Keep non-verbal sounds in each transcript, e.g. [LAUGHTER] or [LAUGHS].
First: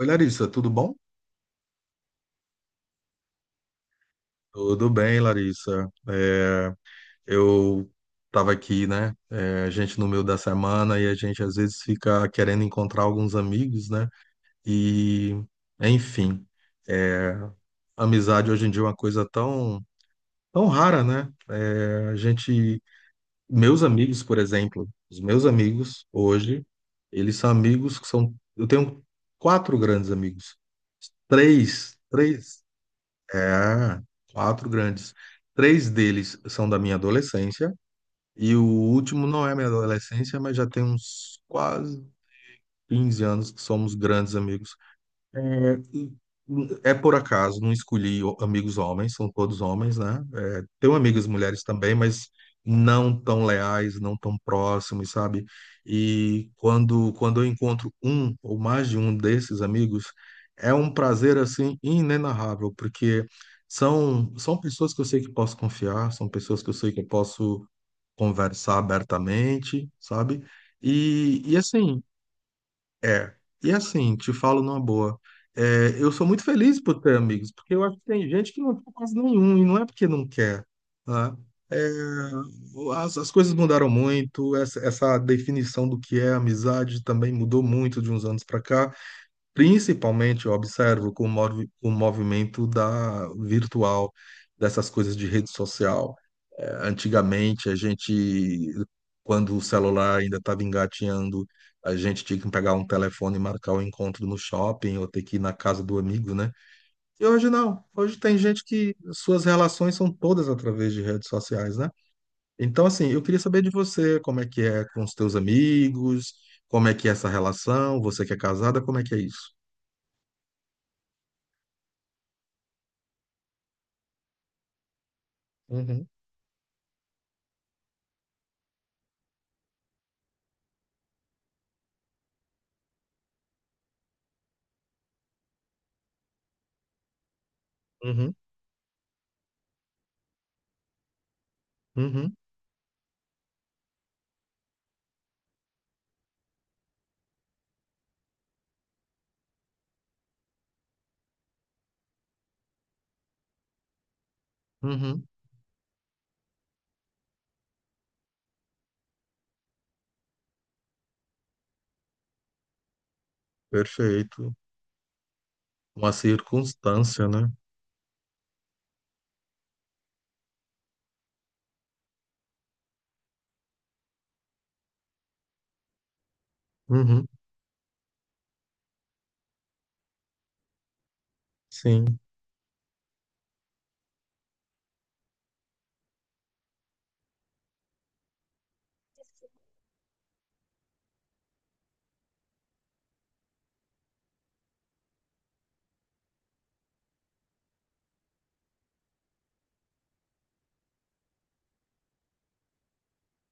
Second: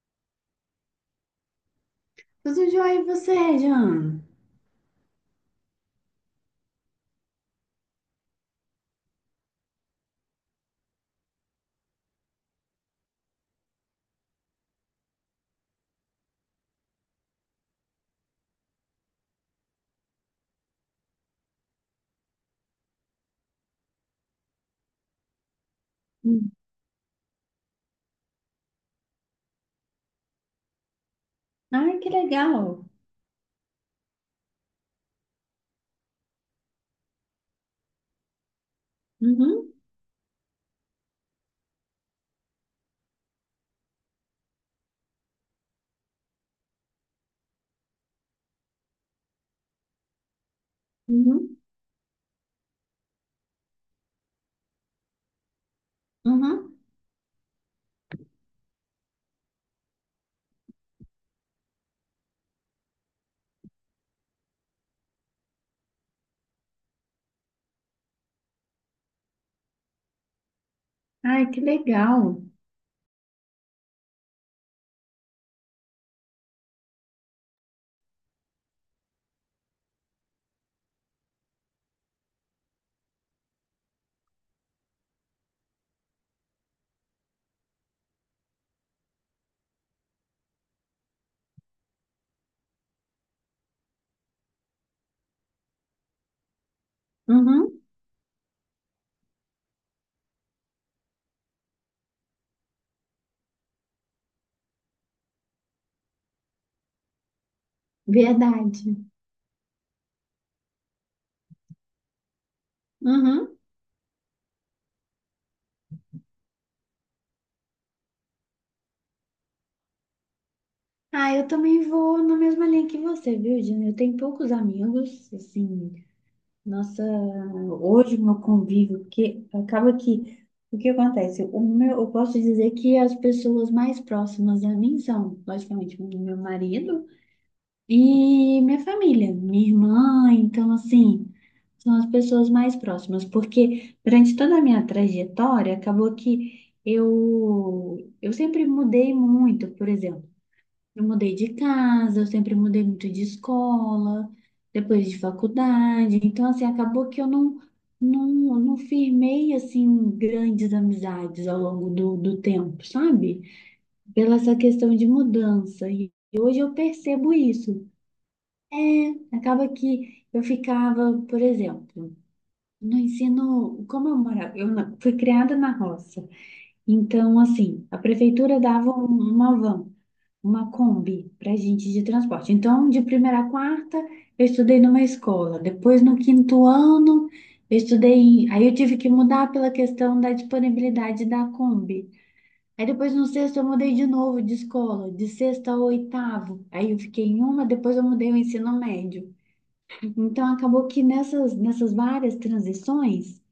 Oi, Larissa, tudo bom? Tudo jóia e você, Jean? Tudo bem, Larissa. Eu estava aqui, né? A gente no meio da semana e a gente às vezes fica querendo encontrar alguns amigos, né? E, enfim, é, amizade hoje em dia é uma coisa tão, tão rara, né? Meus amigos, por exemplo, os meus amigos Hum. hoje, eles são amigos que são. Eu tenho quatro grandes amigos, Ai, três, que três. legal. É, quatro grandes. Três deles são da minha adolescência, e o último não é minha Uhum, adolescência, mas já tem uns quase 15 anos que somos grandes amigos. É por acaso, não escolhi amigos homens, são todos homens, né? Tenho amigas uhum, mulheres também, mas não tão leais, não tão próximos, sabe? E uhum. quando eu encontro um ou mais de um desses amigos, é um prazer assim inenarrável, porque são pessoas que eu sei que posso confiar, são pessoas que eu sei que eu posso conversar abertamente, sabe? E, Ai, e que assim, legal. é. E assim, te falo numa boa. Eu sou muito feliz por ter amigos, porque eu acho que tem gente que não tem quase nenhum, e não é porque não quer, né? É, as coisas mudaram muito, essa definição do que é amizade também mudou muito de uns anos para cá. Principalmente, eu observo com o o movimento da virtual, dessas coisas de rede social. Antigamente, a Uhum, gente, quando o celular ainda estava engatinhando, a gente tinha que pegar um telefone e marcar o encontro no shopping ou ter que ir na casa do amigo, né? E hoje não. Hoje tem gente verdade. que suas relações são todas através de redes sociais, né? Então, assim, eu queria Uhum. saber de você, como é que é com os teus amigos, como é que é essa relação, você que é casada, como é que é isso? Ah, eu também vou na mesma linha que você, viu, Jean? Eu tenho poucos amigos, assim, nossa, hoje o meu convívio, porque acaba que, o que acontece? O meu, eu posso dizer que as pessoas mais próximas a mim são, logicamente, o meu marido, Uhum, e minha família, minha irmã, então assim, são as uhum, pessoas mais próximas, porque durante toda a minha trajetória, acabou que eu sempre mudei muito, por exemplo, eu mudei de casa, eu sempre mudei muito de escola, depois de uhum. faculdade, então assim, acabou que eu não firmei assim grandes amizades ao longo do tempo, sabe? Pela Perfeito. essa questão de mudança. E Uma hoje eu circunstância, percebo né? isso. É, acaba que eu ficava, por exemplo, no ensino, como eu morava, eu fui criada na roça. Uhum, Então, assim, a prefeitura dava uma van, uma Kombi para gente de sim. transporte. Então, de primeira a quarta, eu estudei numa escola. Depois, no quinto ano, eu estudei, aí, eu tive que mudar pela questão da disponibilidade da Kombi. Aí, depois, no sexto, eu mudei de novo de escola, de sexta a oitavo. Aí, eu fiquei em uma, depois, eu mudei o ensino médio. Então, acabou que nessas várias transições,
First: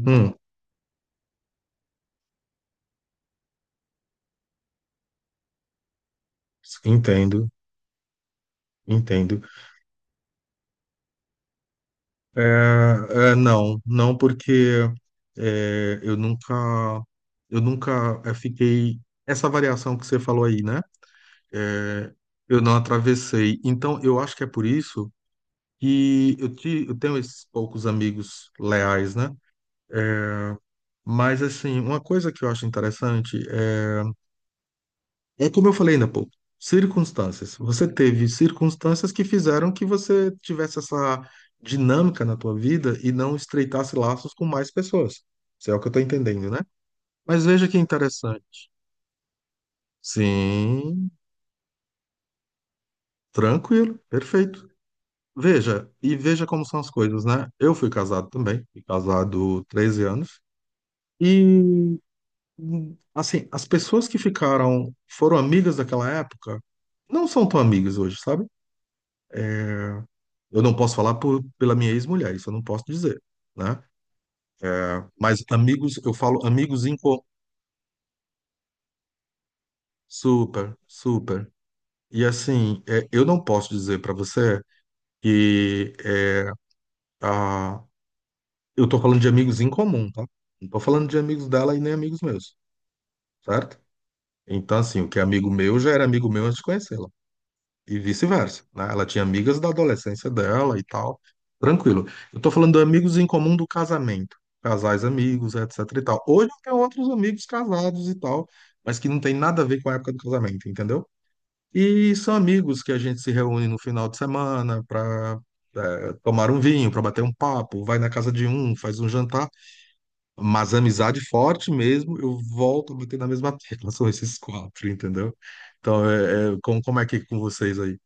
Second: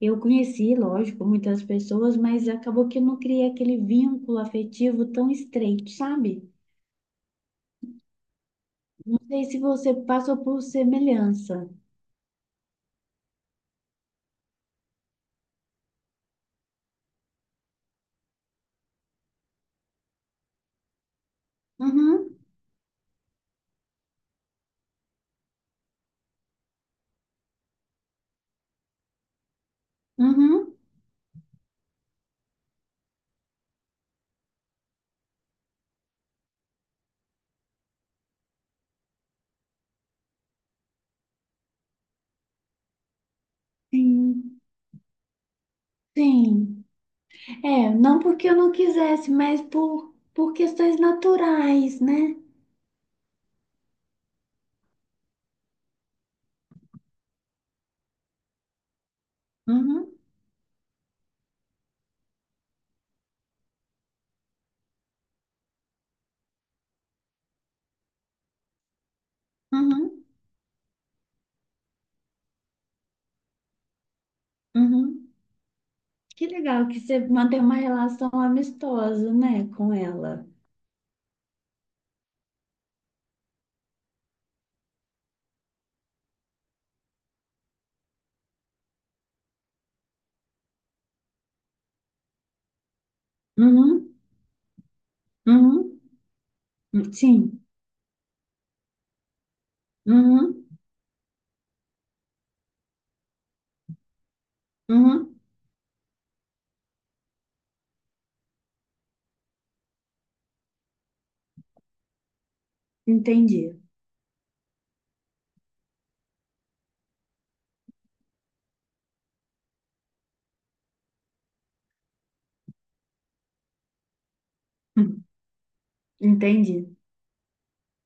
eu Hum, conheci, lógico, muitas pessoas, mas acabou que eu não criei aquele vínculo afetivo tão estreito, sabe? entendo, Não entendo. sei se você passou por semelhança. É, não, não porque é, eu nunca, eu nunca fiquei. Essa variação que você falou aí, né? É, Uhum, eu não atravessei. Então, eu acho que é por isso que eu tenho esses poucos amigos leais, né? uhum, Mas, assim, uma coisa que eu acho interessante é. Como eu falei ainda há pouco, circunstâncias. Você teve circunstâncias que fizeram que você tivesse essa dinâmica na tua vida e não estreitasse laços com sim, mais pessoas. Isso é o que eu estou entendendo, né? sim. Mas veja que É, não porque eu interessante. não quisesse, mas por questões Sim, naturais, né? tranquilo, perfeito. Veja, e veja como são as coisas, né? Eu fui casado também, fui casado 13 Uhum, anos. E, assim, as pessoas que ficaram, foram amigas daquela época, não são tão amigas hoje, sabe? uhum, Eu não posso falar pela minha ex-mulher, isso eu não posso dizer, né? uhum. Mas amigos, eu falo Que amigos legal em que você mantém uma relação amistosa, né, com ela. super, super. E assim, eu não posso dizer para você que é, a, eu tô falando de amigos em comum, tá? Não tô falando de amigos dela e nem amigos meus, certo? Uhum, Então, assim, o que é amigo meu já uhum. era amigo meu antes de conhecê-la. Sim. E vice-versa, né? Ela tinha amigas da adolescência Uhum, dela e tal, tranquilo. Eu tô falando de amigos em comum do casamento, casais uhum, amigos, etc e tal. Hoje eu tenho outros amigos casados e tal, mas que não tem nada a ver com a época do casamento, entendeu? E são amigos que a gente se reúne no entendi. [LAUGHS] final de semana para tomar um vinho, para bater um papo, vai na casa de um, faz um jantar, mas amizade forte mesmo, eu volto a bater na mesma [LAUGHS] tecla, são esses quatro, Hum. entendeu? Então, como, Entendi. como é que é com vocês aí?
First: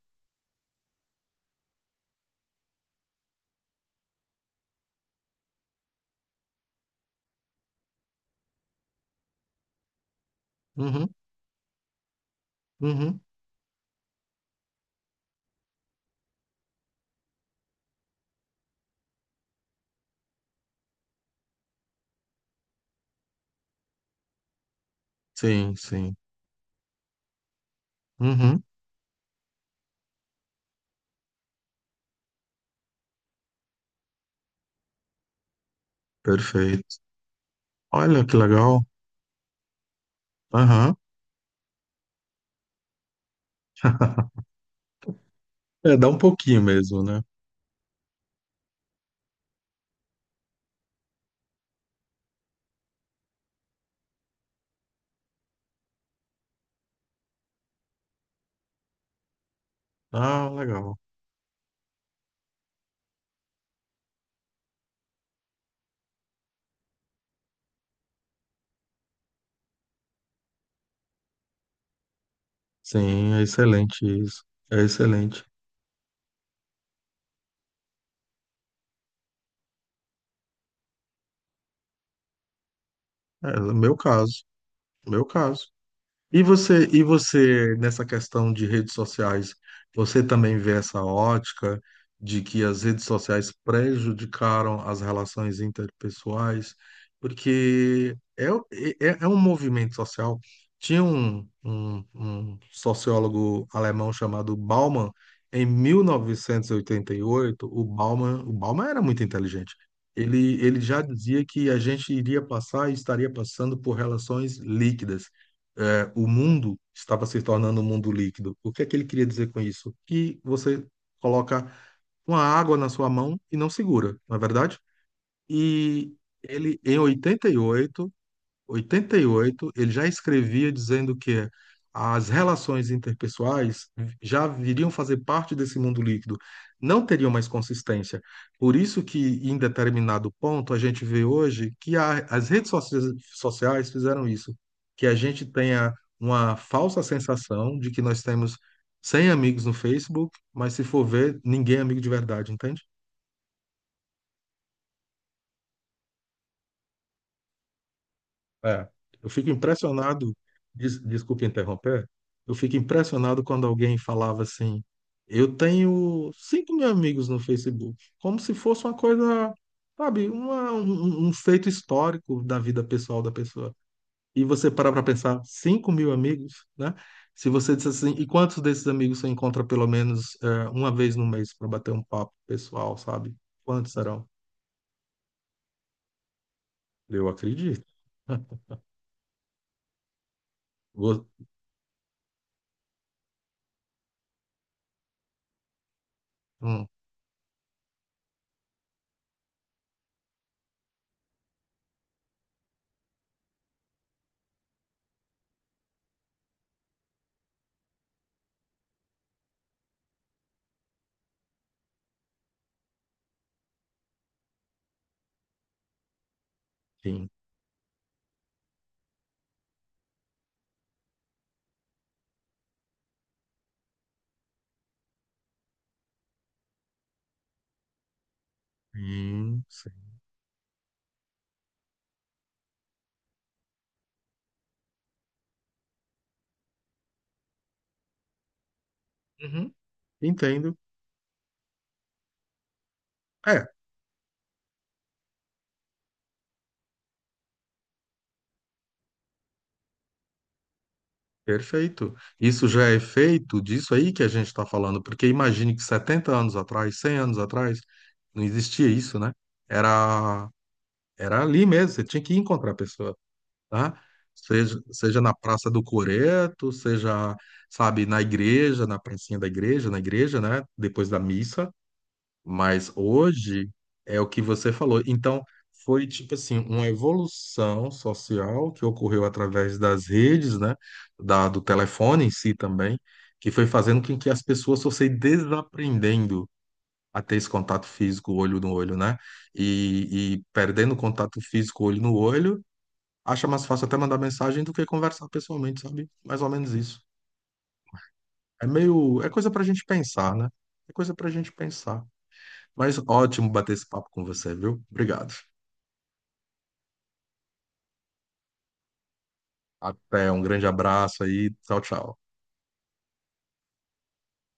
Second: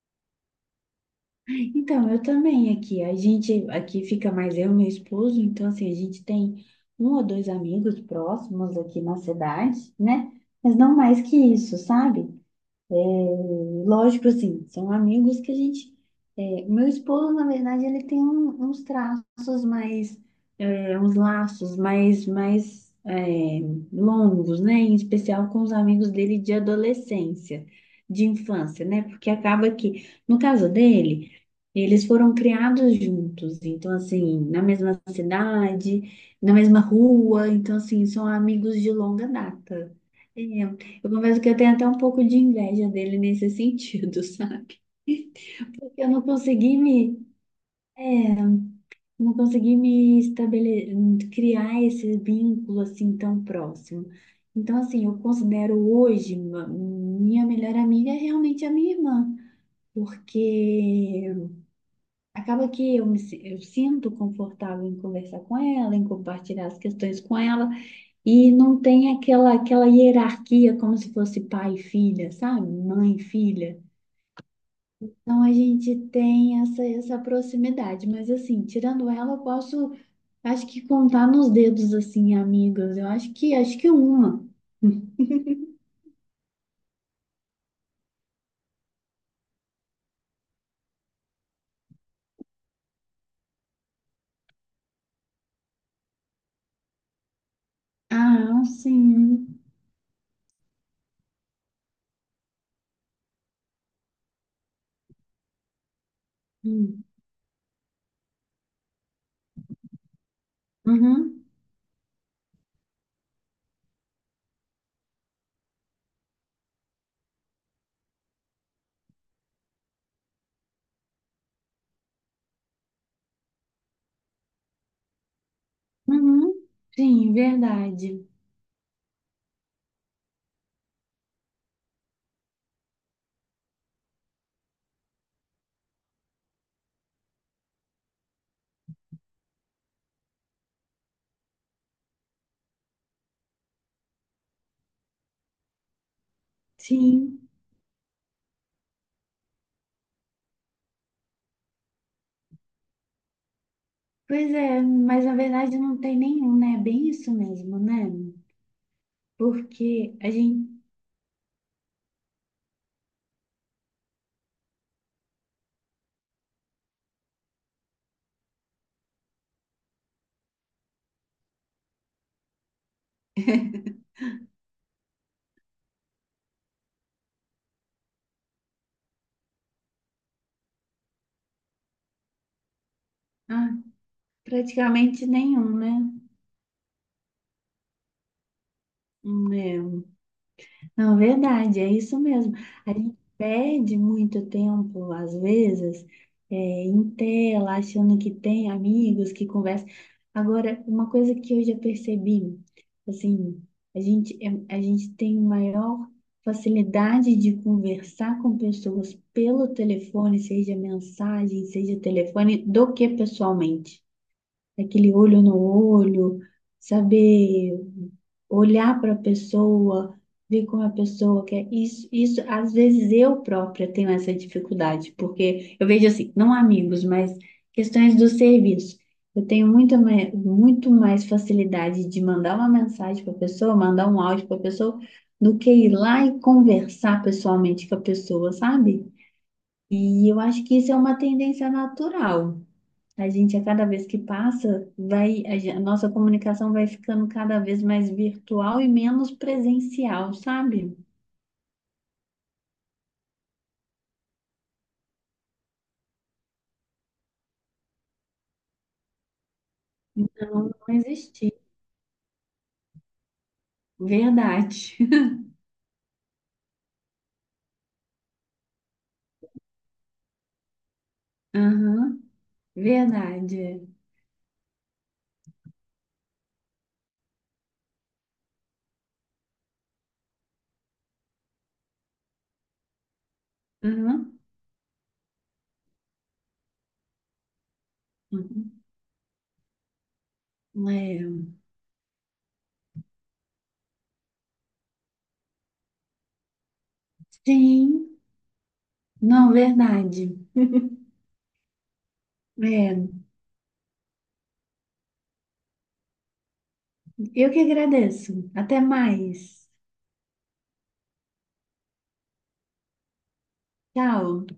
Então, eu também aqui. A gente aqui fica mais eu e meu esposo, então assim, a gente tem um ou dois amigos próximos aqui na cidade, né? Mas não mais que isso, sabe? É, Uhum. lógico, assim, são amigos que a gente. É, meu esposo, na verdade, ele tem uns traços mais, é, uns laços mais, longos, né? Em especial com os Sim, amigos sim. dele de adolescência, de Uhum. infância, né? Porque acaba que, no caso dele, eles foram criados juntos, então, assim, na mesma cidade, na mesma Perfeito. rua, então, assim, Olha são que amigos legal. de longa data. É, Aham. eu confesso que eu tenho até um pouco de inveja dele nesse sentido, [LAUGHS] [LAUGHS] sabe? Dá Eu um não pouquinho consegui mesmo, né? me, é, não consegui me estabelecer, criar esse vínculo assim tão próximo. Então, assim, eu considero hoje minha melhor amiga é realmente a minha irmã, Ah, legal. porque acaba que eu sinto confortável em conversar com ela, em compartilhar as questões com ela, e não tem aquela, hierarquia como se fosse pai e filha, sabe? Mãe e Sim, é filha. excelente isso. É Então excelente. a gente tem essa proximidade, mas assim, tirando ela, eu posso, acho que contar nos dedos, assim, amigas. Eu acho que, É, no acho que meu caso. uma. no Meu caso. E você, nessa questão de redes sociais, você também vê essa ótica de que as redes sociais prejudicaram as relações interpessoais? Porque Ah, um é um sim. movimento social. Tinha um sociólogo alemão chamado Bauman, em mil novecentos e Hum. oitenta e oito, o Bauman era muito inteligente. Ele já dizia Uhum, que a gente iria passar e estaria passando por relações líquidas. O mundo estava se tornando um mundo líquido. O que é que ele queria dizer com isso? Que você coloca uma água na sua mão e não segura, não é verdade? E uhum. ele, em Sim, oitenta e oito verdade. oitenta e oito ele já escrevia dizendo que as relações interpessoais já viriam fazer parte desse mundo líquido, não teriam mais consistência. Por isso que, em determinado ponto, a gente vê hoje que as redes sociais fizeram isso, que a gente tenha uma falsa Sim. sensação de que nós temos 100 amigos no Facebook, mas se for ver, ninguém é amigo de verdade, entende? Pois é, mas na verdade não tem nenhum, né? É bem isso mesmo, né? É, eu fico Porque a impressionado, gente, desculpa interromper, eu fico impressionado quando alguém falava assim, eu tenho 5.000 amigos no Facebook, como se fosse uma coisa, sabe, um feito histórico da vida pessoal da pessoa. E você parar para pensar, 5.000 amigos, né? Se você disser assim, e quantos desses amigos você encontra pelo menos uma vez no mês para bater um papo pessoal, sabe? ah, Quantos serão? praticamente nenhum, né? Eu acredito. É. Não, Vou- verdade, é isso mesmo. A gente perde muito tempo, às vezes, é, Hum, em tela, achando que tem amigos que conversam. Agora, uma coisa que eu já percebi, assim, a gente tem maior facilidade de conversar com pessoas pelo telefone, seja mensagem, seja telefone, do que pessoalmente aquele olho no olho, sim, saber olhar para a pessoa, ver como a pessoa quer. Isso, às vezes eu própria tenho essa dificuldade, porque eu vejo assim, não amigos, mas questões do serviço. Eu sim. tenho muito mais facilidade de mandar uma mensagem para a pessoa, mandar um áudio para a pessoa, do que ir lá e conversar pessoalmente com a pessoa, sabe? Sim. E eu acho que Entendo. isso é uma tendência natural. A gente, a É, cada vez que passa, vai, a nossa comunicação vai ficando cada vez mais virtual e menos presencial, sabe? perfeito. Isso já é feito disso aí que a gente está falando, porque imagine que 70 anos atrás, 100 anos atrás, não existia isso, né? Era, Não era existir. ali mesmo, você tinha que encontrar a pessoa, tá? Seja, Verdade. seja na Praça do Coreto, seja, sabe, na igreja, na pracinha da igreja, na igreja, né? Depois da [LAUGHS] missa, Aham. mas hoje Verdade. é o que você falou. Então, foi tipo assim, uma evolução social que ocorreu através das redes, né? Do telefone em si também, que foi fazendo com que Aham, as pessoas fossem desaprendendo a ter esse contato físico olho no uhum. olho, né? E perdendo o contato É. físico olho no olho, acha mais fácil até mandar mensagem do que conversar pessoalmente, sabe? Mais ou menos isso. Sim, É coisa não, pra gente pensar, verdade. né? É [LAUGHS] coisa pra gente pensar. Mas É, ótimo bater esse papo com você, viu? Obrigado. eu que agradeço. Até mais. Até, um grande abraço aí. Tchau, tchau. Tchau.